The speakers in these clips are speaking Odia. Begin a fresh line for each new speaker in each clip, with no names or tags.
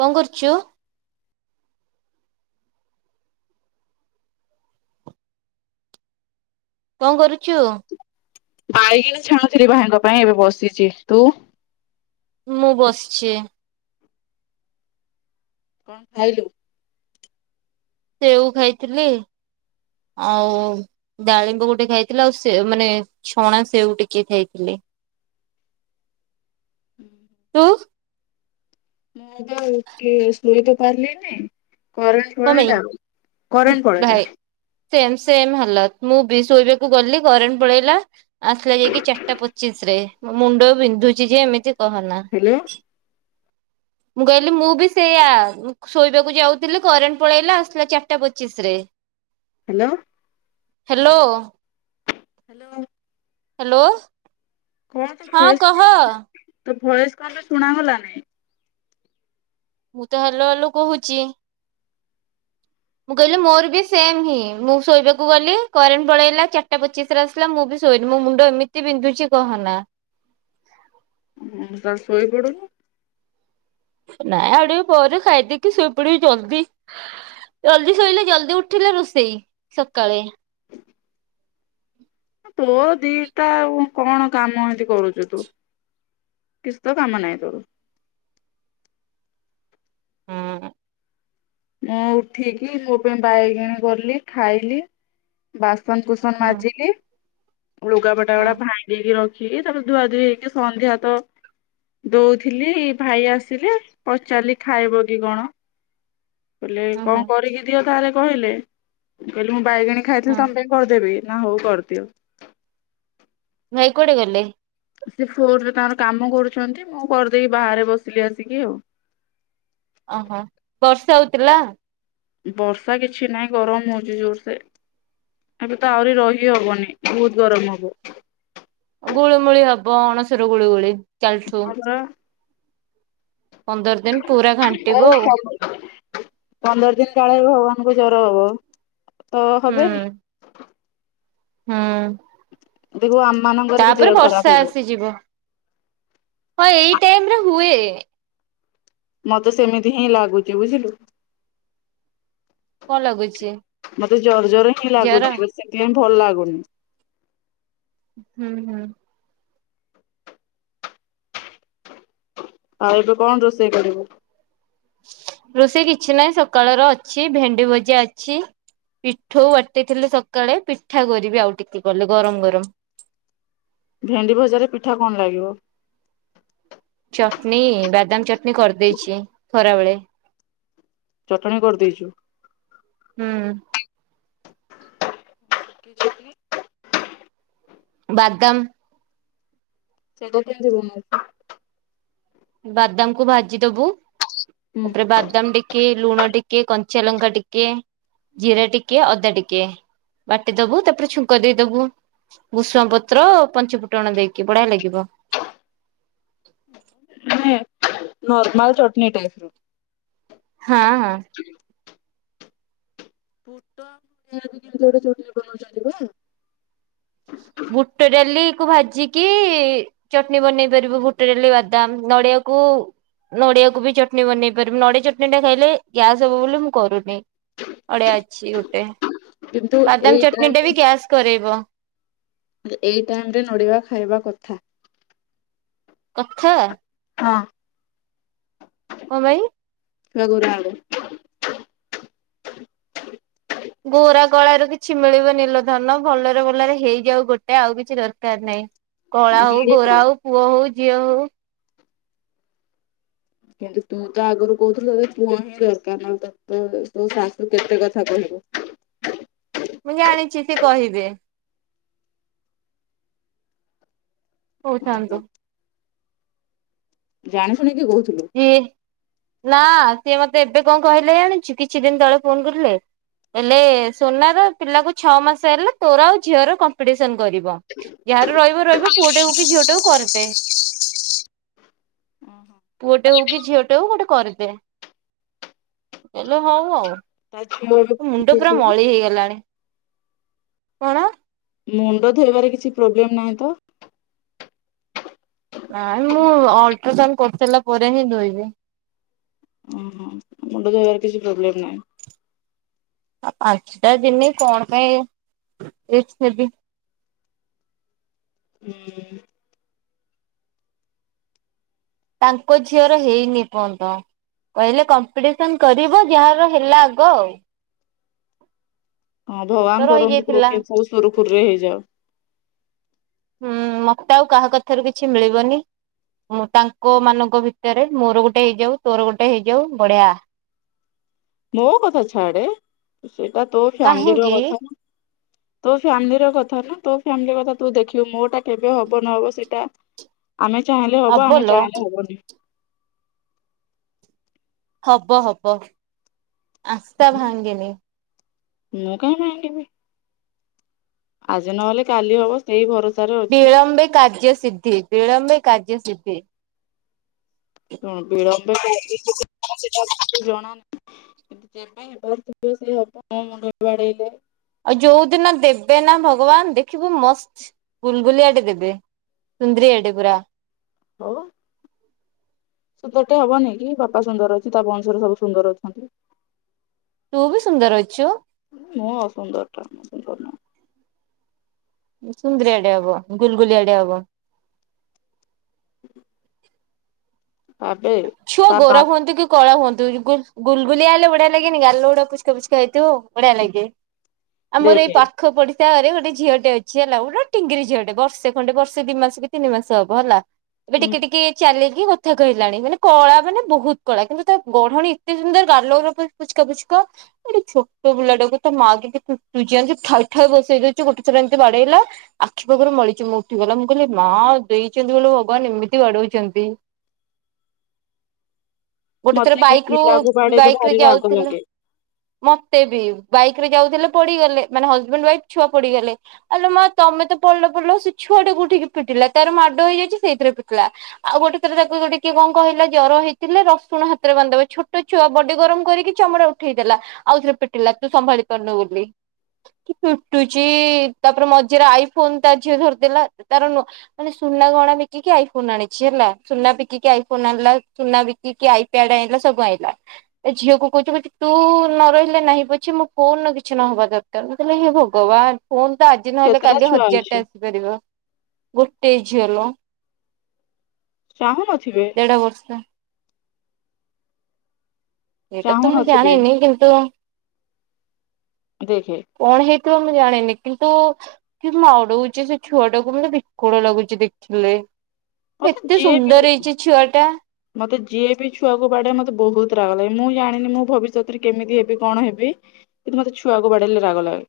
କଣ କରୁଚୁ? କଣ କରୁଚୁ?
ବାଇଗିନ ଛାଣୁଥିଲି ଭାଇଙ୍କ ପାଇଁ ଏବେ ବସିଚି ତୁ?
ମୁଁ ବସିଛି।
କଣ ଖାଇଲୁ?
ସେଉ ଖାଇଥିଲି। ଆଉ ଡାଳିମ୍ବ ଗୋଟେ ଖାଇଥିଲେ, ଆଉ ସେ ମାନେ ଛଣା ସେ ଟିକେ ଖାଇଥିଲି। [inaudible]
ହୁଁ
ତୁ
ମୁଁ ତ ରୁଟି ସୋଇ ତ ପାରିଲିନି। କରେଣ୍ଟ
କଣ ପାଇଁ?
ପଳେଇଲା କରେଣ୍ଟ ପଳେଇଲା।
ସେ ସେ ହେଲା ମୁଁ ବି ଶୋଇବାକୁ ଗଲି କରେଣ୍ଟ ପଳେଇଲା। ଆସିଲା ଯାଇକି ଚାରିଟା ପଚିଶ ରେ ମୁଣ୍ଡ ବିନ୍ଧୁଛି ଯେ ଏମିତି କହନା।
ହ୍ୟାଲୋ
ମୁଁ କହିଲି ମୁଁ ବି ସେଇୟଆ ଶୋଇବାକୁ ଯାଉଥିଲି କରେଣ୍ଟ ପଳେଇଲା ଆସିଲା ଚାରିଟା ପଚିଶ ରେ। [inaudible]
ହ୍ୟାଲୋ।
ହାଲୋ।
ହାଲୋ।
ହାଲୋ।
କଣ ତୋ ଭଏସ ତୋ ଭଏସ କଣ ପାଇଁ ଶୁଣାଗଲାନି।
ମୁଁ ତ ହାଲୋ ହାଲୋ କୋହୁଚି। ମୁଁ କହିଲି ମୋର ବି ସେମ୍ ହିଁ ମୁଁ ଶୋଇବାକୁ ଗଲି କରେଣ୍ଟ ପଳେଇଲା ଚାରିଟା ପଚିଶରେ ଆସିଲା ମୁଁ ବି ଶୋଇନି ମୋ ମୁଣ୍ଡ ଏମିତି ବିନ୍ଧୁଛି କହନା।
ହୁଁ ତ ଶୋଇ ପଡୁନୁ।
ନାଇଁ ଆଉ ଟିକେ ପରେ ଖାଇଦେଇକି ଶୋଇପଡ଼ିବି ଜଲ୍ଦୀ। ଜଲ୍ଦି ଶୋଇଲେ ଜଲ୍ଦୀ ଉଠିଲେ ରୁଷେଇ ସକାଳେ।
ତୋ ଦିଟା ଆଉ କଣ କାମ ଏନ୍ତୀ କରୁଚୁ ତୁ। କିଛି ତ କାମ ନାହିଁ ତୋରୋ।
[inaudible] ହୁଁ।
ମୁଁ ଉଠିକି ମୋ ପାଇଁ ବାଇଗେଣୀ ଗଲି ଖାଇଲି ବାସ ବାସନ କୁସନ
ହୁଁ
ମାଜିଲି, ଲୁଗାପଟା
ହୁଁ
ଗୁଡା ଭାଙ୍ଗିକି ରଖି ରଖିକି ତାପରେ ଧୂଆ ଧୂଇ ହେଇକି ସନ୍ଧ୍ୟା ତ ଦୋଉଥିଲି ଭାଇ ଆସିଲେ, ପଚାରିଲି ଖାଇବ କି କଣ। କହିଲେ
ହୁଁ
କଣ
ହୁଁ
କରିକି ଦିଅ ତାହେଲେ କହିଲେ, ମୁଁ କହିଲି ମୁଁ ବାଇଗେଣୀ
ହୁଁ
ଖାଇଥିଲି ତମ ପାଇଁ କରିଦେବି। ନା ହୋଉ କରିଦିଅ।
ଇ କୁଆଡ଼େ ଗଲେ।
ସେ ଫୋନରେ ତାଙ୍କର କାମ କରୁଛନ୍ତି ମୁଁ କରିଦେଇକି ବାହାରେ ବସିଲି ଆସିକି ଆଉ।
ଅହଁ ବର୍ଷା ହୋଉଥିଲା।
ବର୍ଷା କିଛି ନାଇଁ ଗରମ ହୋଉଛି ଜୋରୋ ସେ। ଏବେ ତ ଆହୁରି ରହି ହବନି ବୋହୁତ ଗରମ ହବ।
ଗୁଳୁମୁଳି ହବ ଅଣସର ଗୁଳୁଗୁଳି ଚାଲଠୁ।
ହଁ ପରା
ଦିନ
[unintelligible]
ପୁରା ଘାଣ୍ଟିବ ଆଉ
ପନ୍ଦର ଦିନ କାଳ ଏବେ ଭଗବାନଙ୍କୁ ଜର ହବ ତ
ହୁଁ
ହବେନି।
ହୁଁ।
ଦେଖିବୁ ଆମ୍
ତାପରେ ବର୍ଷା ଆସିଯିବ। ହଁ ଏଇ ଟାଇମ୍ ରେ ହୁଏ।
ମତେ ସେମିତି ହିଁ ଲାଗୁଚି ବୁଝିଲୁ।
କଣ ଲାଗୁଛି
ମତେ ଜର ଜର ହିଁ
ଜର
ଲାଗୁଚି ମୁଁ ସେଥିପାଇଁ ଭଲ ଲାଗୁନି।
ହୁଁ ହୁଁ।
ଆଉ ଏବେ କଣ ରୋଷେଇ କରିବୁ।
ରୋଷେଇ କିଛି ନାହିଁ ସକାଳର ଅଛି ଭେଣ୍ଡି ଭଜା ଅଛି। ପିଠୋଉ ବାଟିଥିଲି ସକାଳେ ପିଠା କରିବି ଆଉ ଟିକେ ଗଲେ ଗରମ ଗରମ।
ଭେଣ୍ଡି ଭଜାରେ ପିଠା କଣ ଲାଗିବ।
ଚଟନୀ ବାଦାମ ଚଟନୀ କରିଦେଇଛି ଖରାବେଳେ।
ଚଟଣି କରିଦେଇଚୁ।
ହୁଁ।
କି ଚଟନୀ।
ବାଦାମ।
ସେଇଡ଼ା କେନ୍ତି ହୁଏ।
ବାଦାମ କୁ ଭାଜି ଦୋବୁ
ହୁଁ
ତାପରେ ବାଦାମ ଟିକେ ଲୁଣ ଟି କେ କଞ୍ଚ ଲଙ୍କା ଟିକେ ଜିରା ଟିକେ ଅଦା ଟିକେ ବାଟି ଦୋବୁ ତାପରେ ଛୁଙ୍କ ଦେଇଦୋବୁ ଭୂଶଙ୍ଗ ପତ୍ର ପଞ୍ଚୁ ଫୁଟଣ ଦେଇକି ବଢିଆ ଲାଗି ବ।
ମାନେ ନର୍ମାଲ ଚଟଣି ଟାଇପର।
ହଁ ହଁ।
ବୁଟ କେମତି ଗୋଟେ ଚଟଣି ବନଉଛନ୍ତି ପରା।
ଭୁଟ ଡାଲି କୁ ଭାଜିକି ଚଟଣି ବନେଇ ପାରିବ। ବୁଟ ଡାଲି ବାଦାମ ନଡିଆ ନଡିଆକୁ ବି ଚଟଣି ବନେଇ ପାରିବି, ନଡିଆ ଚଟଣି ଟା ଖାଇଲେ ଗ୍ୟାସ ହବ ବୋଲି ମୁଁ କରୁନି। ନଡ଼ିଆ ଅଛି ଗୋଟେ।
କିନ୍ତୁ ଏଇ
ବାଦାମ ଚଟଣି ଟା ବି
ଟାଇମରେ
ଗ୍ୟାସ୍ କରେଇବ।
ଏଇ ଟାଇମରେ ନଡିବା ଖାଇବା କଥା।
କଥା?
ହଁ।
କଣ ପେଇଁ?
[unintelligible]
ଗୋରା କଳାରୁ କିଛି ମିଳିବନି ଲୋ ଧନ। ଭଲରେ ଭଲରେ ହେଇଯାଉ ଗୋଟେ ଆଉ କିଛି ଦରକାର ନାହିଁ। କଳା ହଉ
ମିଳିବ।
ଗୋରା ହଉ ପୁଅ ହଉ ଝିଅ ହଉ।
କିନ୍ତୁ ତୁ ତ ଆଗରୁ କହୁଥିଲୁ ତ ପୁଅ ହିଁ ଦରକାର ନା ତ ତୋ ଶାଶୁ କେତେ କଥା କହୁ
ମୁଁ ଜାଣିଚି ସେ କହିବେ।
ଓହୋ
ହଉଥାନ୍ତୁ।
ଜାଣି ଶୁଣିକି କହୁ
ହୁଁ। ନା ସିଏ ମତେ ଏବେ କଣ କହିଲେ ଜାଣିଚୁ କିଛି ଦିନ ତଳେ ଫୋନ କରିଥିଲେ? ହେଲେ ସୋନାର ପିଲାକୁ ଛଅ ମାସ ହେଲେ ତୋର ଆଉ ଝିଅର କମ୍ପିଟିସନ କରିବ। ଯାହାର ରହିବ ରହିବ ପୁଅଟେ ହଉ କି ଝିଅଟେ ହଉ କରିଦେ।
ଓ ହୋ।
ପୁଅଟେ ହଉ କି ଝିଅଟେ ହଉ ଗୋଟେ କରିଦେ। ହେଲେ ହଉ ଆଉ।
ତା ଝିଅ
ମୁଣ୍ଡ ପୁରା
ଏବେ
ମଳି ହେଇଗଲାଣି। କଣ?
ମୁଣ୍ଡ ଧୋଇବାରେ କିଛି ପ୍ରୋବ୍ଲେମ ନାହିଁ ତ।
ନାଇ ମୁଁ ଅଲଟ୍ରାସାଉଣ୍ଡ କରିସାରିଲା ପରେ ହିଁ ଧୋଇବି।
ଓହୋ ମୁଣ୍ଡ ଧୋଇବାର କିଛି ପ୍ରୋବ୍ଲେମ ନାହିଁ।
ଆ ପାଞ୍ଚଟା ଦିନି କଣ ପାଇଁ ରିକ୍ସ ନେବି।
ହୁଁ।
ତାଙ୍କ ଝିଅର ହେଇନି ଏପର୍ଯ୍ୟନ୍ତ। କହିଲେ କମ୍ପିଟିସନ କରିବ ଯାହାର ହେଲା ଆଗ ଆଉ।
ହଁ
ମୋର ତ
ଭଗବାନ କରନ୍ତୁ ତୋର
ରହିଯାଇଥିଲା।
ଗୋଟେ ପୁଅ ସୁରୁଖୁରୁରେ ହେଇଯାଉ।
ହୁଁ ମତେ ଆଉ କାହା କଥାରୁ କିଛି ମିଳିବନି। ମୁଁ ତାଙ୍କ ମାନଙ୍କ ଭିତରେ ମୋର ଗୋଟେ ହେଇଯାଉ ତୋର ଗୋଟେ ହେଇଯାଉ ବଢିଆ।
ମୋ କଥା ଛାଡେ ସେଇଟା ତୋ ଫ୍ୟାମିଲିର
କାହିଁକି
କଥା। ତୋ ଫାମିଲି ର କଥା ନା ତୋ ଫ୍ୟାମିଲି କଥା ତୁ ଦେଖିବୁ ମୋଟା କେବେ ହବ ନହବ ସେଇଟା
[inaudible]
ଆମେ ଚାହିଁଲେ ହବ ଆମେ
ହବଲୋ
ଚାହିଁଲେ ହବନି।
ହବ ହବ ଆଶା ଭାଙ୍ଗେନି।
ମୁଁ କାଇଁ ଭାଙ୍ଗିବି। ଆଜି ନହେଲେ କାଲି ହବ ସେଇ ଭରସା।
ବିଳମ୍ବେ କାର୍ଯ୍ୟ ସିଦ୍ଧି ବିଳମ୍ବେ କାର୍ଯ୍ୟ ସିଦ୍ଧି।
ଶୁଣୁ ବିଳମ୍ବ କାର୍ଯ୍ୟ ସିଧି ମୋତେ ଜଣା ନାହିଁ। ଯେବେ ହେବାର ଥିବ ସେ ହବ। ମୁଁ ମୁଣ୍ଡ ବାଡେଇଲେ
ଆଉ ଯୋଉ ଦିନ ଦେବେ ନା ଭଗବାନ ଦେଖିବୁ ମସ୍ତ ଗୁଲଗୁଲିଆ ଟେ ଦେବେ। ସୁନ୍ଦରିଆ ଟେ ପୁରା।
ହଉ। ତ ତୋର ଟେ ହବନି କି ବାପା ସୁନ୍ଦର ଅଛି ତା ବଂଶରେ ସବୁ ସୁନ୍ଦର ଅଛନ୍ତି।
ତୁ ବି ସୁନ୍ଦର ଅଛୁ।
ମୁଁ ଅସୁନ୍ଦର [unintelligible]
ସୁନ୍ଦରଆଡେ ଆବ ଗୁଲଗୁଲିଆଡେ ହବା।
ହ।
ଛୁଆ
ତା ବା
ଗୋରା ହୁଅନ୍ତୁ କି କଳା ହୁଅନ୍ତୁ ଗୁଲଗୁଲିଆ ହେଲେ ବଢିଆ ଲାଗନି ଗାଲ ଗୋଡା ପୁଚକା ପୁଚକା ଯାଇଥିବ। ବଢିଆ ଲାଗେ ଆମର ଏଇ
ଦେଖେ
ପାଖ ପଡି ତାରେ ଗୋଟେ ଝିଅଟେ ଅଛି ହେଲା ଗୋଟେ ଟିଙ୍ଗିରି ଝିଅଟେ ବର୍ଷେ ଖଣ୍ଡେ ବର୍ଷେ ଦି ମାସ କି ତିନି ମାସ ହବ ହେଲା। ଏବେ
ହୁଁ
ଟିକେ ଟିକେ ଚାଲିକି କଥା କହି ଲାଣି ମାନେ କଳା ମାନେ ବହୁତ କଳା କିନ୍ତୁ ତା ଗଢହଣି ଏତେ ସୁନ୍ଦର ଗାଲ ଗୁରକ ପୁଚକା ପୁଚକା। ଛୋଟ ପିଲା ଟାକୁ ତା ମା କେତେ କୁଟୁଛି ଜାଣିଛୁ ଠା ଠା ବସେଇ ଦଉଛୁ ଗୋଟେ ଥର ଏମତି ବାଡେଇଲା। ଛୁଆ ପୁରା ମଲିଚମ ଉଠି ଗଲା ମୁଁ କହିଲି ମା ଦେଇଛନ୍ତି ବୋଲି ଭଗବାନ ଏମିତି ବାଡଉଛନ୍ତି। ଗୋଟେ ଥର
ମତେ କେହି
ବାଇକ୍ ରୁ
ପିଲାକୁ ବାଡେଇଲେ
ବାଇକ୍ ରେ
ଭାରି ରାଗ
ଯାଉଥିଲା
ଲାଗେ
ମତେବି ବାଇକ୍ ଏଥିରେ ଯାଉଥିଲେ ପଡିଗଲେ ମାନେ ହଜ୍ ବେଣ୍ଡ୍ ୱାଇଫ୍ ଛୁଆ ପଡିଗଲେ ଆଲୋ ମା ତମେତ ପଡିଲ ପଡିଲ ସେ ଛୁଆ ଟା କୁ ଉଠିକି ପିଟିଲା ତାର ମାଡ ହେଇଯାଇଛି ସେଇଥିରେ ପିଟିଲା ଆଉ ଗୋଟେ ଥର ତାକୁ ଗୋଟେ କିଏ କଣ କହିଲା ଜର ହେଇ ଥିଲେ ରସୁଣ ହାତରେ ବାନ୍ଧିଦବ ଛୋଟ ଛୁଆ ବଡି ଗରମ କରିକି ଚମଡ଼ା ଉଠେଇ ଦେଲା। ଆଉଥରେ ପିଟିଲା ତୁ ସମ୍ଭାଳି ପାରୁନୁ ବୋଲି। କି ପିଟୁଚି ତା ପରେ ମଝିରେ ଆଇ ଫୋନ୍ ତା ଝିଅ ଧର୍ ଦେଲା ତାର ମାନେ ସ ସୁନା ଗହଣା ବିକିକି ଆଇ ଫୋନ୍ ଆଣିଛି ହେଲା ସୁନା ବିକ୍ କି କି ଆଇ ଫୋନ୍ ଆଣିଲା କିନା ବିକି କି ଆଇ ପ୍ୟାଡ୍ ଆଣିଲା ସବୁ ଆଣିଲା ଏଇ ଝିଅ କୁ କୋହୁଚି ମୁଁ ତୁ ନ ରହିଲେ ନାହିଁ ପଛେ ମୋ ଫୋନ୍ ର କିଛି ନ ହେବା ଦରକାର ମୁଁ କହିଲି ହେ ଭଗବାନ୍ ଫୋନ୍ ତ ଆଜି ନହେଲେ
କେତେଟା
କାଲି
ଛୁଆ
ହଜାର
ଅଛି
ଟା ଆସି ପାରିବ ଗୋଟେ ଝିଅ ଲୋ
ଚାହୁ ନଥିବେ
ଦେଢ ବର୍ଷ ଏଇଟା ତ ମୁଁ
ଚାହୁଁନଥିବେ
ଜାଣିନି କିନ୍ତୁ
ଦେଖେ
ତେ ମୁଁ ଜାଣିନି କିନ୍ତୁ କି ବାଡ଼ଉଛି ସେ ଛୁଆ ଟାକୁ ବିକଳ ଲାଗୁଛି ଦେଖିଲେ।
ମତେ
ଏତେ
ଯିଏ ବି
ସୁନ୍ଦର ହେଇଛି ଛୁଆ ଟା
ମତେ ଯିଏ ବି ଛୁଆକୁ ଵାଡ଼ାଏ ମତେ ବହୁତ୍ ରାଗଲାଗେ ମୁଁ ଜାଣିନି ମୁଁ ଭବିସ୍ୱତରେ କେମିତି ହେବି କଣ ହେବି। କିନ୍ତୁ ମତେ ଛୁଆ କୁ ବାଡ଼େଇଲେ ରାଗ ଲାଗେ।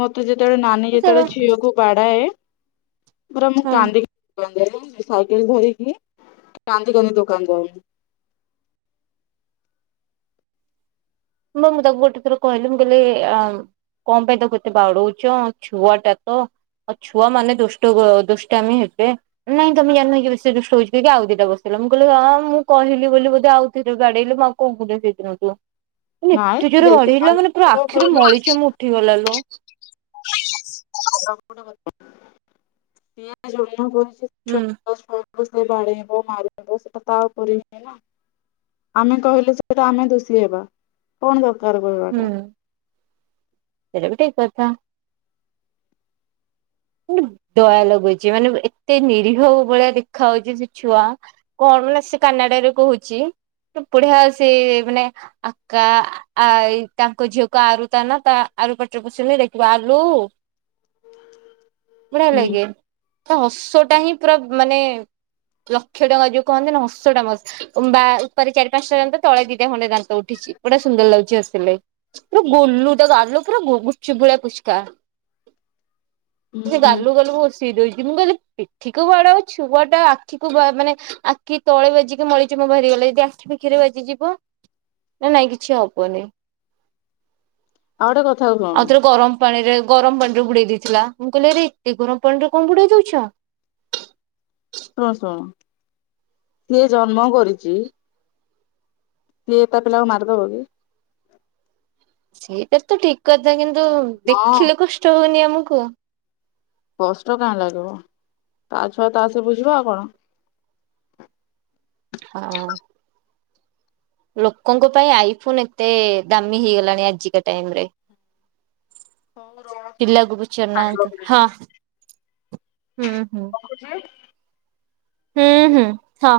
ମତେ ଯେତେବେଳେ ନାନୀ
ସେ
ଯେତେବେଳେ ଝିଅକୁ ବାଡାଏ ପୁରା ମୁଁ
ହଁ
କନ୍ଦିକି [unintelligible] ସାଇକେଲ ଧରିକି। କାନ୍ଦି କାନ୍ଦି ଦୋକାନ ଯାଉନି।
ମୁ ମୁଁ ତାକୁ ଗୋଟେ ଥର କହିଲି ମୁଁ କହିଲି ଆ କଣ ପାଇଁ ତାକୁ ଏତେ ଵାଡଉଚ ଛୁଆଟା ତ ଆଉ ଛୁଆ ମାନେ ଦୁଷ୍ଟ କୁ ଆଉ ଦୁଷ୍ଟାମି ହେବେ ନାଇଁ ତମେ ଜାଣିନ କି ସେ ଦୁଷ୍ଟ ହୋଉଛି କି ଆଉ ଦି ଟା ବସେ ମୁଁ କହିଲି ଆଉ ମୁଁ କହିଲି ବୋଲି ବୋଧେ ଆଉ କିଏ କିଏ ବାଡ଼େଇଲେ ମୁଁ ଆଉ କଣ କରିମି ସେଇ ତିରେ ୟାଙ୍କୁ ତମେ ଏତେ
ନାଇଁ
ଜୋରେ
ଦେଖେ
ବାଡେଇଲା ମାନେ ପୁରା ଆଖିରୁ ମଳି ଚମ ଉଠି ଗଲା ଲୋ।
[unintelligible]
ହୁଁ
ବୋଉ ସେ ବାଡ଼େଇବ ମାରିବ ସେଟା ତା ଉପରେ ଇଏ ନା। ଆମେ କହିଲେ ସେଇଠା ଆମେ ଦୋଷୀ ହେବା କଣ ଦର୍
ହୁଁ ସେଇଟା ବି ଠିକ୍ କଥା। ମାନେ ଦୟା ଲାଗୁଛି ମାନେ ଏତେ ନିରୀହ ଭଳିଆ ଦେଖା ଯାଉଛି ସେ ଛୁଆ କଣ ତ ବେଳେ ସେ କାନାଡ଼ା ରେ କୋହୁଛି ତ ବଢିଆ ସେ ମାନେ ଆକା ଆ ଆ ଏଇ ତାଙ୍କ ଝିଅ କୁ ଆରୁ ତା ନାଁ ତା ଆରୁ ପାଟିରେ ପଶିବନି ଲେଖିବ ଆଲୁ। ବଢିଆ
ହୁଁ
ଲାଗେ ତା ହସ ଟା ହିଁ ପୁରା ମାନେ ଲକ୍ଷେ ଟଙ୍କା ଯୋଉ କହାନ୍ତିନି ହସ ଟା ମସ୍ତ୍ ବା ଉପରେ ଚାରି ପାଞ୍ଚଟା ଦାନ୍ତ ତଳେ ଦିଟା ଖଣ୍ଡେ ଦାନ୍ତ ଉଠ ଉଠିଛି ବଢିଆ ସୁନ୍ଦର ଲାଗୁଛି ହସ ସିଲେ ପୁର ଗୋଲୁ ତା ଗାଲ ପୁରା ଗୁପ୍ ଚୁପ୍ ଭଳିଆ ପୁଚକା।
ହୁଁ
ସେ
ହୁଁ
ଗାଲକୁ ଗାଲକୁ ବସେଇ ଦୋଉଚି ମୁଁ ଖାଲି ପିଠିକୁ ବାଡାଅ ଛୁଆଟା ଆଖିକୁ ମାନେ ଆଖି ତଳେ ବଜିକି ମଳି ଚମ ବାହାରି ଗଲା ଯଦି ଆଖି ପିଠିରେ ବାଜିଯିବ ନାଇଁ କିଛି ହବନି।
ଆଉ ଗୋଟେ କଥା ଶୁଣ
ଆଉଥରେ ଗରମ୍ ପାଣିରେ ଗରମ୍ ପାଣିରେ ବୁଡେଇଦେଇଥିଲା। ମୁଁ କହିଲି ଆରେ ଏତେ ଗରମ୍ ପାଣିରେ କଣ ବୁଡେଇଦୋଉଛ ।
ଶୁଣ ଶୁଣ ସିଏ ଜନ୍ମ କରିଛି । ସିଏ ତା ପିଲା କୁ ମାରି ଦବ କି
ସେଇଟା ତ ଠିକ୍ କଥା । କିନ୍ତୁ
ହଁ
ଦେଖିଲେ କଷ୍ଟ ହୋଉନି ଆମକୁ
କଷ୍ଟ କାହିଁ ଲାଗିବ ତା ଛୁଆ ତା ଆସ ବୁଝିବା ଆଉ କଣ
ହଁ ଲୋକଙ୍କ ପାଇଁ ଆଇଫୋନ୍ ଏତେ ଦାମି ହେଇ ଗଲାଣି ଆଜିକା ଟାଇମ୍ ରେ
ହଉ ରଖ ମୁଁ
ପିଲାକୁ ପଚାରୁ ନାହାନ୍ତି
ଖାଇବାକୁ ଦେବି
ହଁ ହୁଁ ହୁଁ
ରଖୁଛି।
ହୁଁ ହୁଁ ହ